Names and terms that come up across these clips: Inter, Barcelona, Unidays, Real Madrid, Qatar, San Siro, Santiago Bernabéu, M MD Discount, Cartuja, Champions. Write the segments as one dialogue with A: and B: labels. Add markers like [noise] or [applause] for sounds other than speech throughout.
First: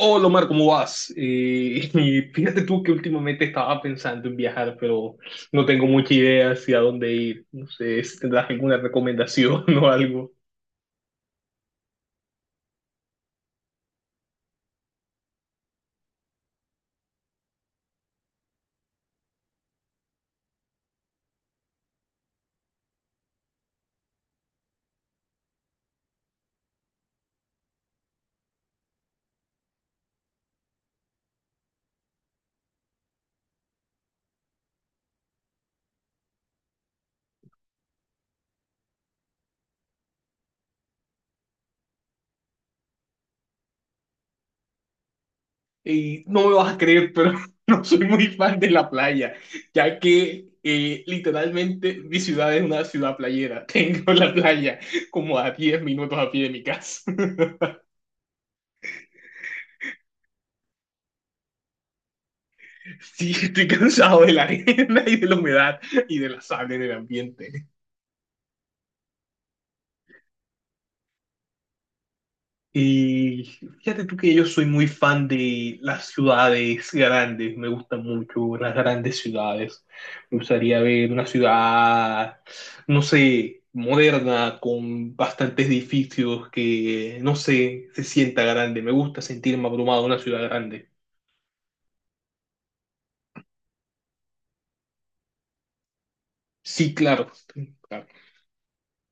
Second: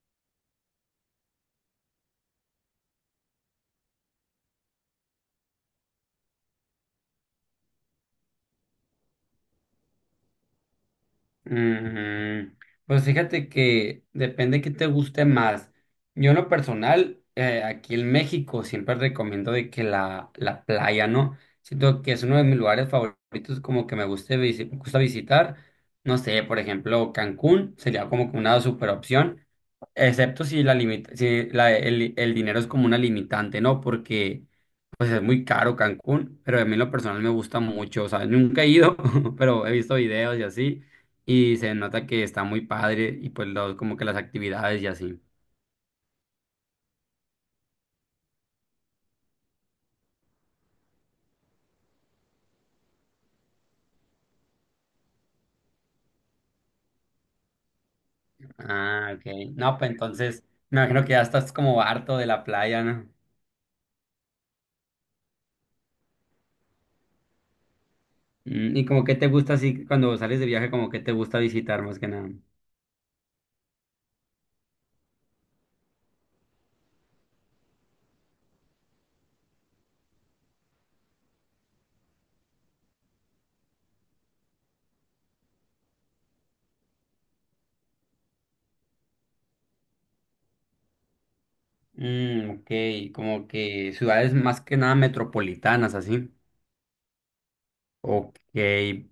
A: Hola Omar, ¿cómo vas? [laughs] Y fíjate tú que últimamente estaba pensando en viajar, pero no tengo mucha idea hacia dónde ir. No sé si tendrás alguna recomendación [laughs] o algo.
B: Mm, pues fíjate que depende qué te guste más. Yo en lo personal, aquí en México siempre recomiendo de que la playa, ¿no? Siento que es uno de mis lugares favoritos, como que me gusta visitar. No sé, por ejemplo, Cancún sería como que una super opción, excepto si la limita, si la, el dinero es como una limitante, ¿no? Porque pues es muy caro Cancún, pero a mí en lo personal me gusta mucho, o sea, nunca he ido, [laughs] pero he visto videos y así, y se nota que está muy padre y pues los, como que las actividades y así.
A: Y no me vas a creer, pero [laughs] no soy muy fan de la playa, ya que literalmente mi ciudad es una ciudad playera. [laughs] Tengo la playa como a 10 minutos a pie de mi casa. [laughs]
B: Ah, ok. No, pues entonces me imagino que ya estás como harto de la playa, ¿no?
A: Sí, estoy cansado de la arena y de la humedad y de la sal en el ambiente.
B: Y como que te gusta así cuando sales de viaje, como que te gusta visitar más que nada.
A: Y fíjate tú que yo soy muy fan de las ciudades grandes, me gustan mucho las grandes ciudades. Me gustaría ver una ciudad, no sé, moderna, con bastantes edificios que, no sé, se sienta grande. Me gusta sentirme abrumado en una ciudad grande.
B: Ok, como que ciudades más que nada metropolitanas, así.
A: Sí, claro. Sí, claro.
B: Ok,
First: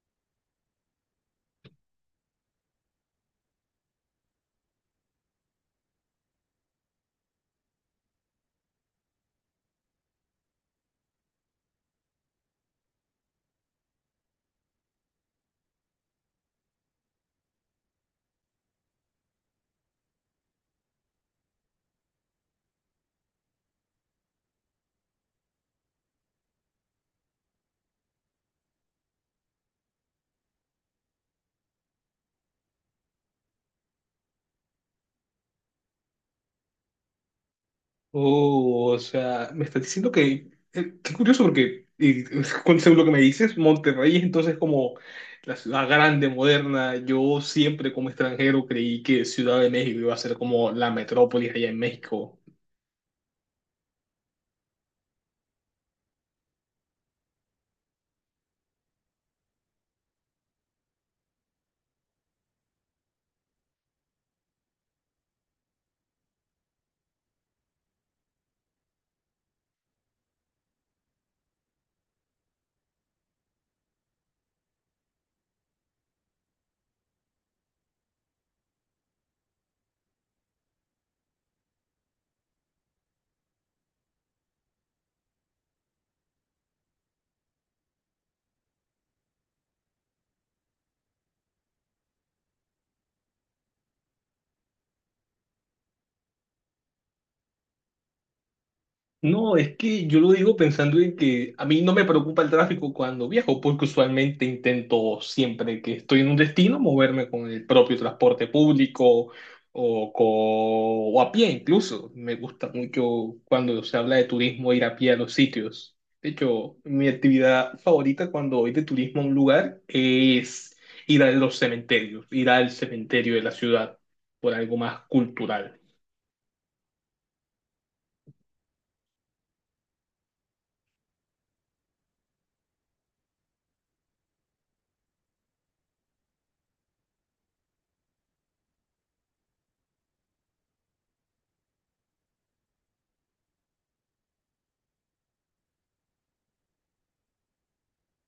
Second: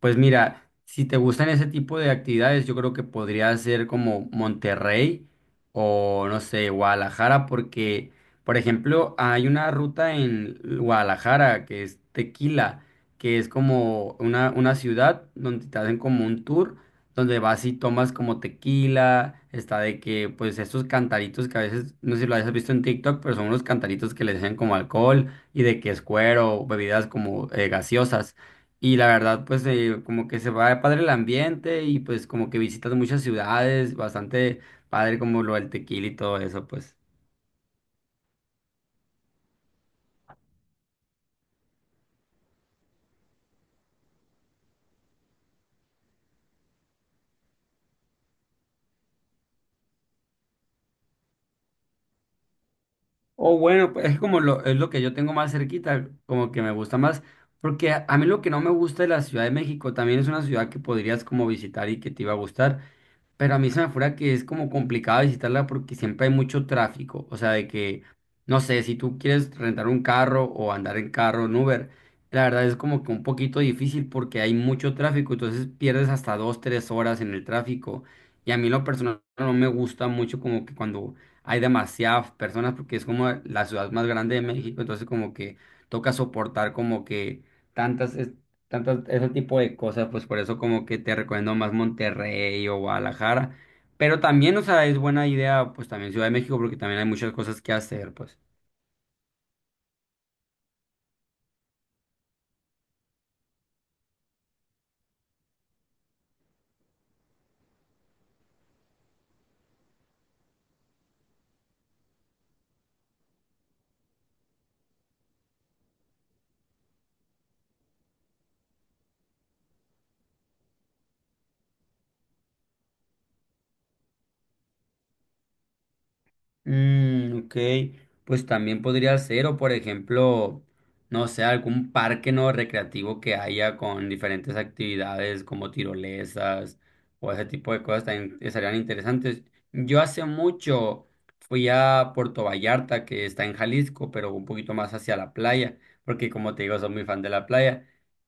B: pues mira, si te gustan ese tipo de actividades, yo creo que podría ser como Monterrey o no sé, Guadalajara, porque, por ejemplo, hay una ruta en Guadalajara que es Tequila, que es como una ciudad donde te hacen como un tour, donde vas y tomas como tequila, está de que, pues, estos cantaritos que a veces, no sé si lo hayas visto en TikTok, pero son unos cantaritos que les echan como alcohol y de que es cuero, bebidas como gaseosas. Y la verdad, pues como que se va de padre el ambiente y pues como que visitas muchas ciudades, bastante padre como lo del tequila y todo eso, pues.
A: Oh, o sea, me estás diciendo que, qué curioso porque, [laughs] según lo que me dices, Monterrey es entonces como la ciudad grande, moderna. Yo siempre como extranjero creí que Ciudad de México iba a ser como la metrópolis allá en México.
B: O bueno, pues es como lo, es lo que yo tengo más cerquita, como que me gusta más, porque a mí lo que no me gusta de la Ciudad de México también es una ciudad que podrías como visitar y que te iba a gustar. Pero a mí se me fuera que es como complicado visitarla porque siempre hay mucho tráfico. O sea, de que, no sé, si tú quieres rentar un carro o andar en carro en Uber, la verdad es como que un poquito difícil porque hay mucho tráfico. Entonces pierdes hasta 2, 3 horas en el tráfico. Y a mí lo personal no me gusta mucho como que cuando hay demasiadas personas porque es como la ciudad más grande de México. Entonces como que toca soportar como que tantas tantas, ese tipo de cosas, pues por eso como que te recomiendo más Monterrey o Guadalajara. Pero también, o sea, es buena idea, pues también Ciudad de México, porque también hay muchas cosas que hacer, pues.
A: No, es que yo lo digo pensando en que a mí no me preocupa el tráfico cuando viajo, porque usualmente intento siempre que estoy en un destino moverme con el propio transporte público o a pie incluso. Me gusta mucho cuando se habla de turismo ir a pie a los sitios. De hecho, mi actividad favorita cuando voy de turismo a un lugar es ir a los cementerios, ir al cementerio de la ciudad por algo más cultural.
B: Ok, pues también podría ser, o por ejemplo, no sé, algún parque no recreativo que haya con diferentes actividades como tirolesas o ese tipo de cosas también estarían interesantes. Yo hace mucho fui a Puerto Vallarta, que está en Jalisco, pero un poquito más hacia la playa, porque como te digo, soy muy fan de la playa,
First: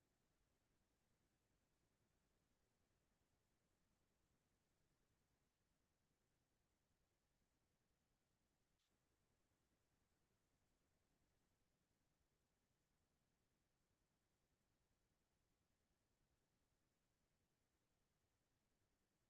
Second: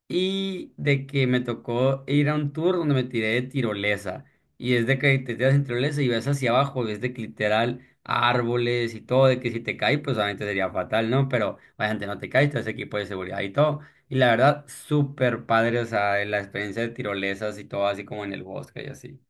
B: y de que me tocó ir a un tour donde me tiré de tirolesa, y es de que te tiras en tirolesa y ves hacia abajo, ves de que literal a árboles y todo, de que si te caes, pues obviamente sería fatal, ¿no? Pero obviamente no te caes, te hace equipo de seguridad y todo. Y la verdad, súper padre, o sea, la experiencia de tirolesas y todo, así como en el bosque y así.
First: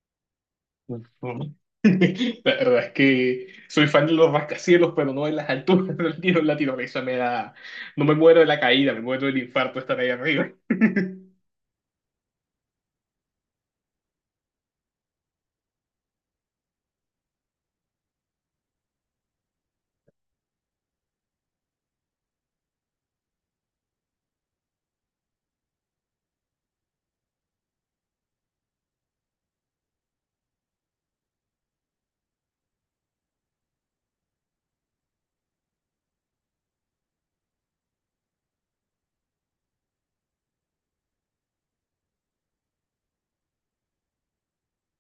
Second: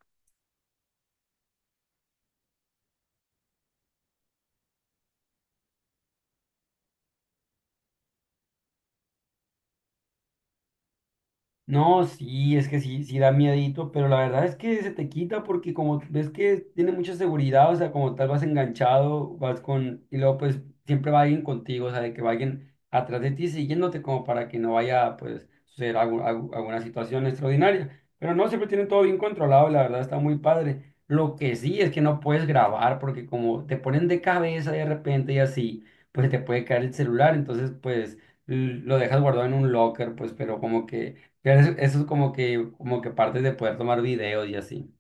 A: Ujú. [laughs] La verdad es que soy fan de los rascacielos, pero no en las alturas del tiro en Latinoamérica. Me da... No me muero de la caída, me muero del infarto estar ahí arriba. [laughs]
B: No, sí, es que sí, sí da miedito, pero la verdad es que se te quita porque como ves que tiene mucha seguridad, o sea, como tal vas enganchado, y luego pues siempre va alguien contigo, o sea, de que va alguien atrás de ti siguiéndote como para que no vaya pues suceder alguna situación extraordinaria. Pero no, siempre tienen todo bien controlado y la verdad está muy padre. Lo que sí es que no puedes grabar porque como te ponen de cabeza de repente y así, pues te puede caer el celular, entonces pues lo dejas guardado en un locker, pues, pero como que eso es como que parte de poder tomar videos y así.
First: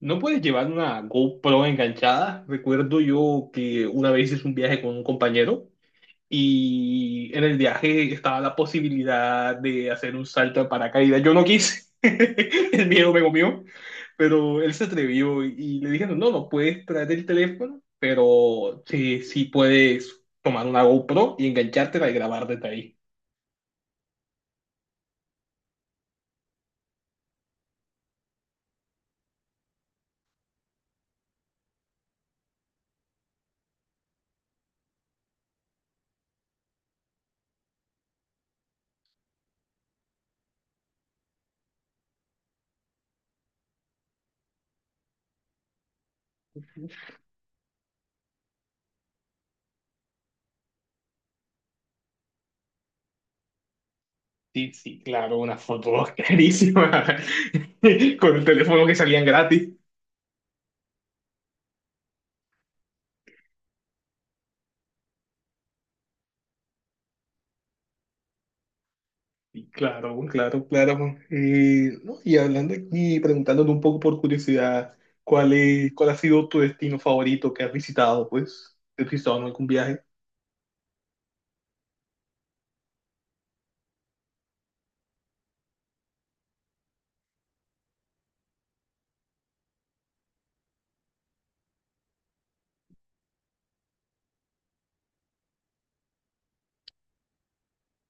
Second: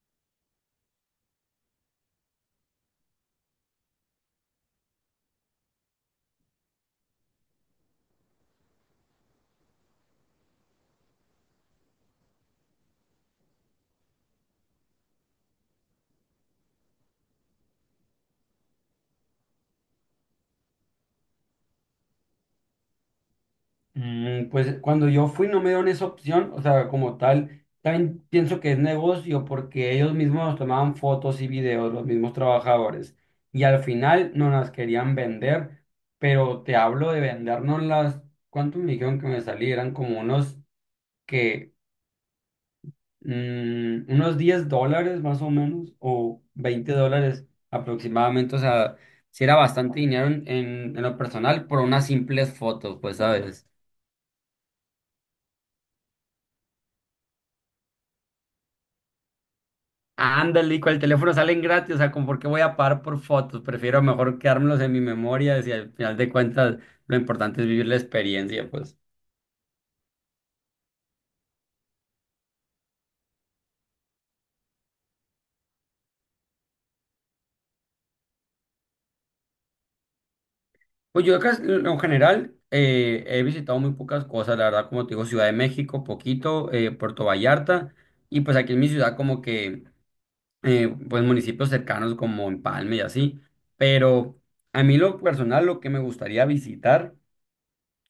A: ¿No puedes llevar una GoPro enganchada? Recuerdo yo que una vez hice un viaje con un compañero. Y en el viaje estaba la posibilidad de hacer un salto de paracaídas. Yo no quise, [laughs] el miedo me comió, pero él se atrevió y le dijeron, no, no puedes traer el teléfono, pero sí, sí puedes tomar una GoPro y enganchártela y grabar desde ahí.
B: Pues cuando yo fui no me dieron esa opción, o sea, como tal, también pienso que es negocio porque ellos mismos nos tomaban fotos y videos, los mismos trabajadores, y al final no las querían vender, pero te hablo de vendernos las, ¿cuánto me dijeron que me salieran? Como unos que unos $10 más o menos, o $20 aproximadamente, o sea, si era bastante dinero en lo personal por unas simples fotos, pues, ¿sabes?
A: Sí, sí, claro, una foto [laughs] clarísima [laughs] con el teléfono que salían gratis.
B: Ándale, y con el teléfono salen gratis, o sea, ¿con por qué voy a pagar por fotos? Prefiero mejor quedármelos en mi memoria, si al final de cuentas lo importante es vivir la experiencia, pues.
A: Claro, claro, claro. No, y hablando aquí, preguntándote un poco por curiosidad, ¿cuál es, cuál ha sido tu destino favorito que has visitado, pues? ¿Has visitado en algún viaje?
B: Pues yo acá, en lo general, he visitado muy pocas cosas, la verdad, como te digo, Ciudad de México, poquito, Puerto Vallarta, y pues aquí en mi ciudad como que pues municipios cercanos como Empalme y así, pero a mí lo personal lo que me gustaría visitar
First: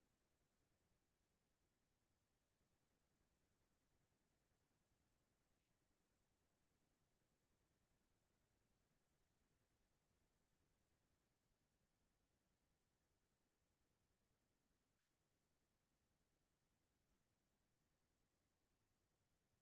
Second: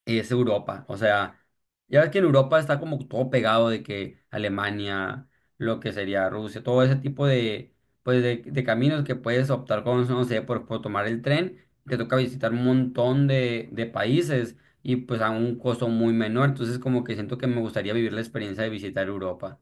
B: es Europa, o sea, ya ves que en Europa está como todo pegado de que Alemania, lo que sería Rusia, todo ese tipo de, pues de caminos que puedes optar con, no sé, por tomar el tren, te toca visitar un montón de países y pues a un costo muy menor, entonces como que siento que me gustaría vivir la experiencia de visitar Europa.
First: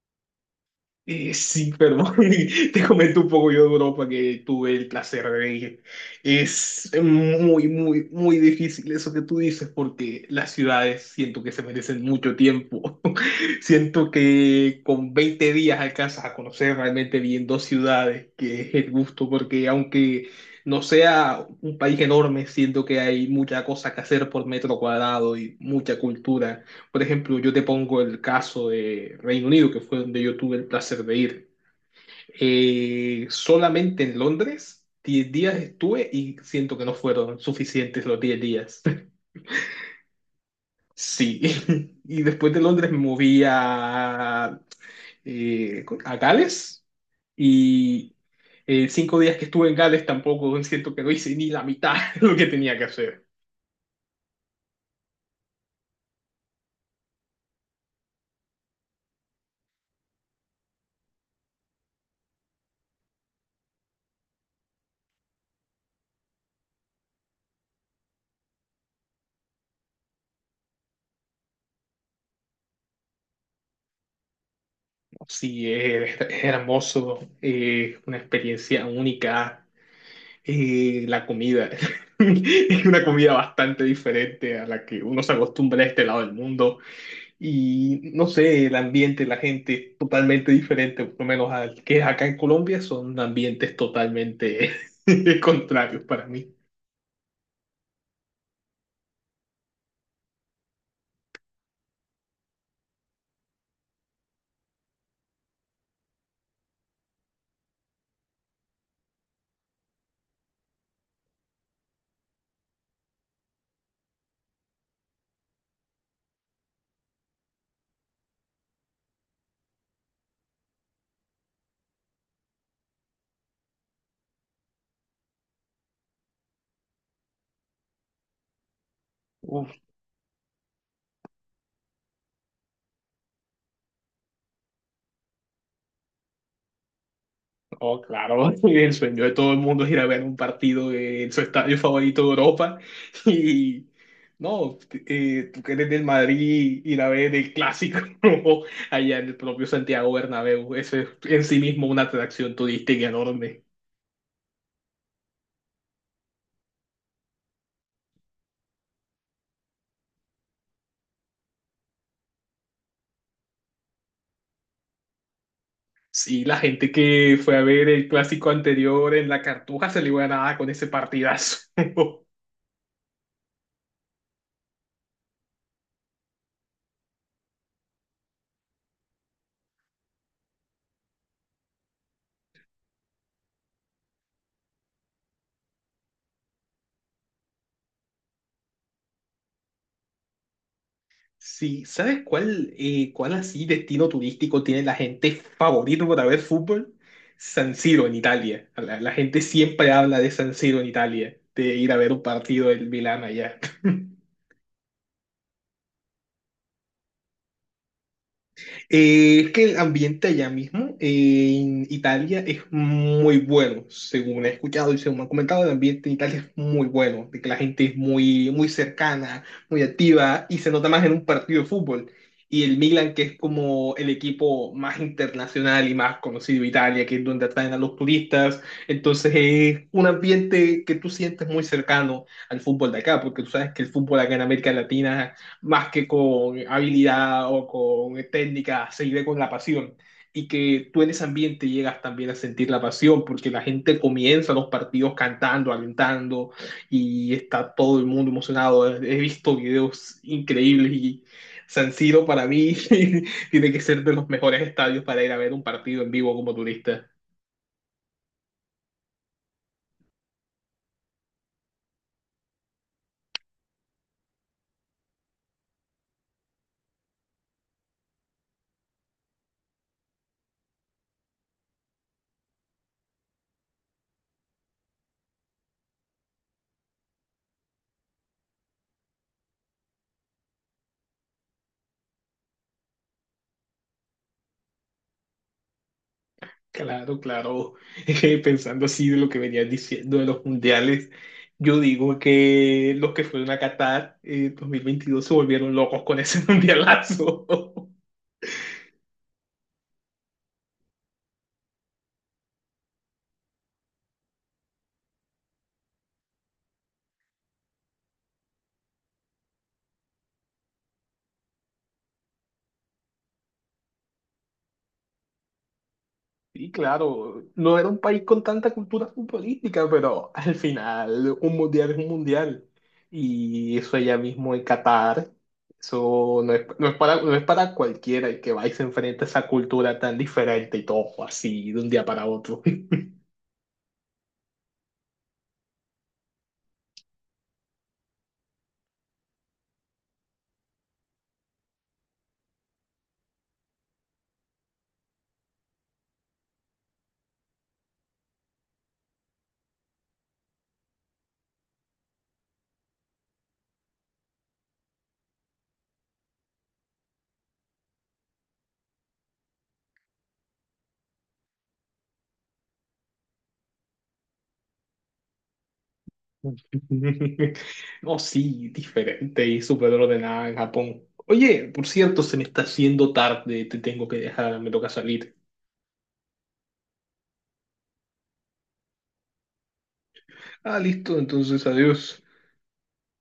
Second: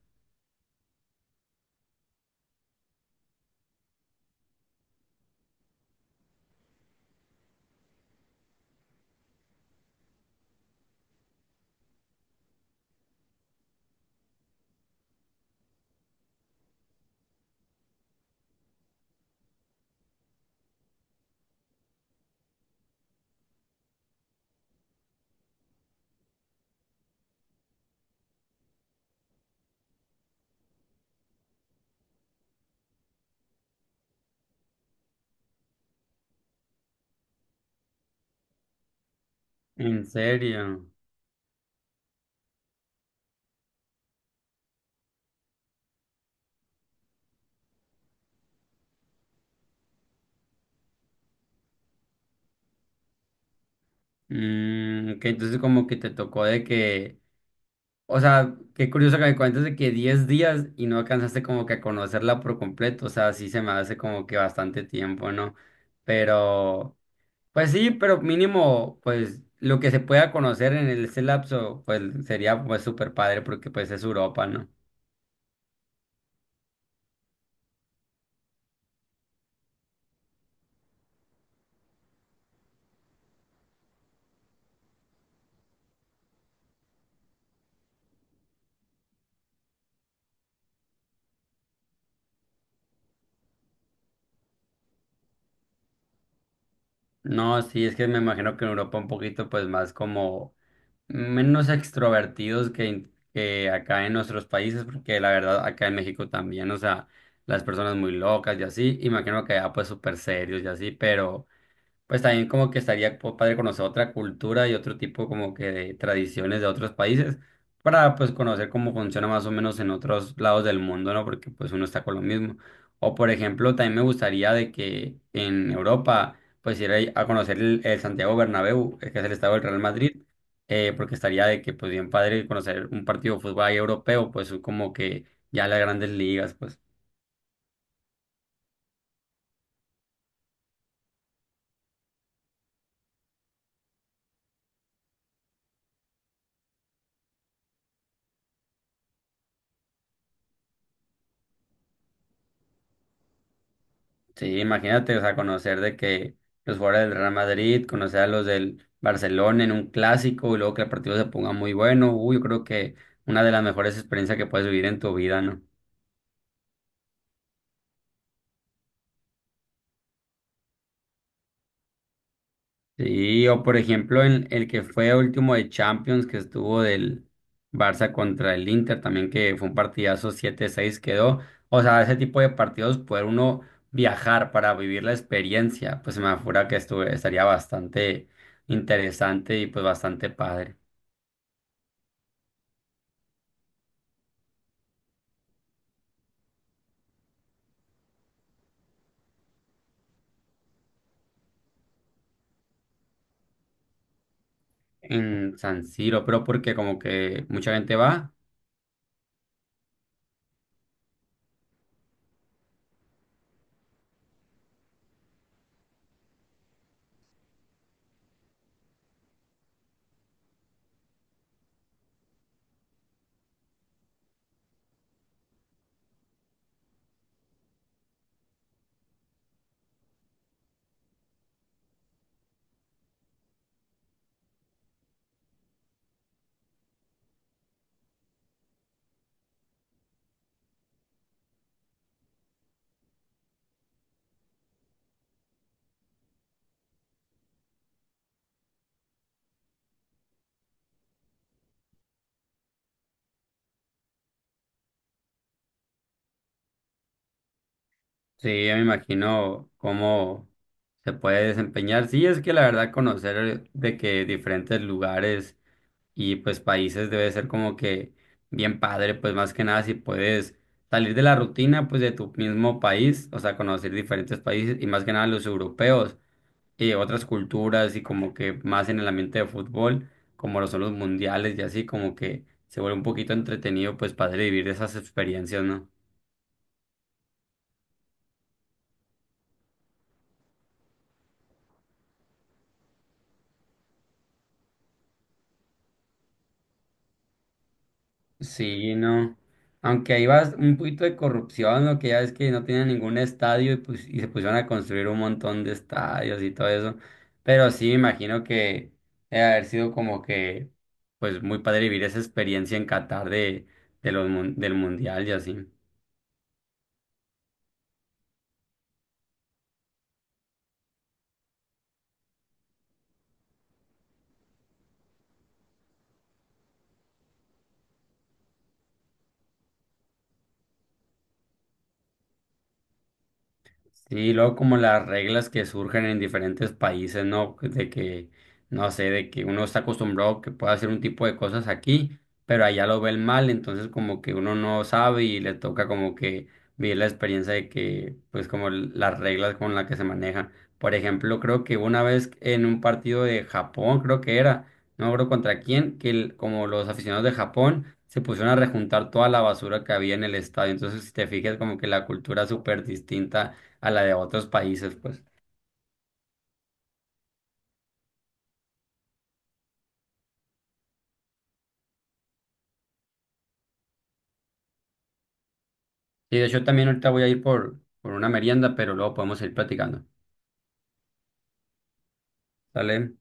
A: Sí, perdón, [laughs] te comento un poco yo de Europa que tuve el placer de ir. Es muy, muy, muy difícil eso que tú dices porque las ciudades siento que se merecen mucho tiempo. [laughs] Siento que con 20 días alcanzas a conocer realmente bien dos ciudades, que es el gusto, porque aunque no sea un país enorme, siento que hay mucha cosa que hacer por metro cuadrado y mucha cultura. Por ejemplo, yo te pongo el caso de Reino Unido, que fue donde yo tuve el placer de ir. Solamente en Londres, 10 días estuve y siento que no fueron suficientes los 10 días. [laughs]
B: ¿En serio?
A: Sí, [laughs] y después de Londres me moví a Gales y 5 días que estuve en Gales tampoco [laughs] siento que no hice ni la mitad [laughs] de lo que tenía que hacer.
B: Ok, entonces como que te tocó de que, o sea, qué curioso que me cuentes de que 10 días y no alcanzaste como que a conocerla por completo, o sea, sí se me hace como que bastante tiempo, ¿no? Pero, pues sí, pero mínimo, pues lo que se pueda conocer en ese lapso, pues sería pues súper padre porque pues es Europa, ¿no?
A: Sí, es hermoso, una experiencia única. La comida [laughs] es una comida bastante diferente a la que uno se acostumbra a este lado del mundo y no sé, el ambiente, la gente totalmente diferente, por lo menos al que es acá en Colombia, son ambientes totalmente [laughs] contrarios para mí.
B: No, sí, es que me imagino que en Europa un poquito pues más como menos extrovertidos que, que acá en nuestros países, porque la verdad acá en México también, o sea, las personas muy locas y así, y me imagino que allá pues súper serios y así, pero... Pues también como que estaría padre conocer otra cultura y otro tipo como que de tradiciones de otros países para pues conocer cómo funciona más o menos en otros lados del mundo, ¿no? Porque pues uno está con lo mismo. O por ejemplo, también me gustaría de que en Europa pues ir ahí a conocer el Santiago Bernabéu, que es el estado del Real Madrid, porque estaría de que pues bien padre conocer un partido de fútbol ahí europeo, pues como que ya las grandes ligas, pues.
A: Oh, claro, [laughs] el sueño de todo el mundo es ir a ver un partido en su estadio favorito de Europa. [laughs] Y no, tú que eres del Madrid, ir a ver el clásico [laughs] allá en el propio Santiago Bernabéu. Eso es en sí mismo una atracción turística enorme.
B: Sí, imagínate, o sea, conocer de que los jugadores del Real Madrid, conocer a los del Barcelona en un clásico y luego que el partido se ponga muy bueno, uy, yo creo que una de las mejores experiencias que puedes vivir en tu vida, ¿no?
A: Sí, la gente que fue a ver el clásico anterior en la Cartuja se le iba a dar con ese partidazo. [laughs]
B: Sí, o por ejemplo, en el que fue último de Champions, que estuvo del Barça contra el Inter, también que fue un partidazo 7-6 quedó. O sea, ese tipo de partidos, poder uno viajar para vivir la experiencia, pues se me afura que estuve, estaría bastante interesante y pues bastante padre.
A: Sí, ¿sabes cuál, cuál así destino turístico tiene la gente favorito para ver fútbol? San Siro en Italia. La gente siempre habla de San Siro en Italia, de ir a ver un partido del Milán allá. [laughs]
B: En San Siro, pero porque como que mucha gente va,
A: Es que el ambiente allá mismo en Italia es muy bueno, según he escuchado y según me han comentado, el ambiente en Italia es muy bueno, de que la gente es muy, muy cercana, muy activa y se nota más en un partido de fútbol. Y el Milan, que es como el equipo más internacional y más conocido de Italia, que es donde atraen a los turistas, entonces es un ambiente que tú sientes muy cercano al fútbol de acá, porque tú sabes que el fútbol acá en América Latina más que con habilidad o con técnica, se vive con la pasión. Y que tú en ese ambiente llegas también a sentir la pasión, porque la gente comienza los partidos cantando, alentando, y está todo el mundo emocionado. He visto videos increíbles y San Siro para mí [laughs] tiene que ser de los mejores estadios para ir a ver un partido en vivo como turista.
B: sí, ya me imagino cómo se puede desempeñar. Sí, es que la verdad conocer de que diferentes lugares y pues países debe ser como que bien padre, pues más que nada si puedes salir de la rutina pues de tu mismo país, o sea, conocer diferentes países y más que nada los europeos. Y otras culturas y como que más en el ambiente de fútbol, como lo son los mundiales y así, como que se vuelve un poquito entretenido pues para vivir esas experiencias, ¿no?
A: Claro, claro. [laughs] Pensando así de lo que venías diciendo de los mundiales, yo digo que los que fueron a Qatar en 2022 se volvieron locos con ese [laughs] mundialazo.
B: Sí, no. Aunque ahí va un poquito de corrupción, lo que ya es que no tenían ningún estadio y, pues, y se pusieron a construir un montón de estadios y todo eso. Pero sí, me imagino que debe haber sido como que, pues muy padre vivir esa experiencia en Qatar de, del mundial y así.
A: Sí, claro, no era un país con tanta cultura futbolística, pero al final un mundial es un mundial. Y eso allá mismo en Qatar, eso no es, no es para, no es para cualquiera el que va y se enfrenta a esa cultura tan diferente y todo así de un día para otro.
B: Sí, luego como las reglas que surgen en diferentes países, ¿no? De que, no sé, de que uno está acostumbrado que pueda hacer un tipo de cosas aquí, pero allá lo ven mal, entonces como que uno no sabe y le toca como que vivir la experiencia de que, pues como las reglas con las que se manejan. Por ejemplo, creo que una vez en un partido de Japón, creo que era, no me acuerdo contra quién, que como los aficionados de Japón se pusieron a rejuntar toda la basura que había en el estadio. Entonces, si te fijas, como que la cultura es súper distinta a la de otros países, pues.
A: [laughs] Oh, sí, diferente y súper ordenada en Japón. Oye, por cierto, se me está haciendo tarde, te tengo que dejar, me toca salir.
B: Y de hecho también ahorita voy a ir por una merienda, pero luego podemos ir platicando.
A: Ah, listo, entonces adiós.
B: ¿Sale?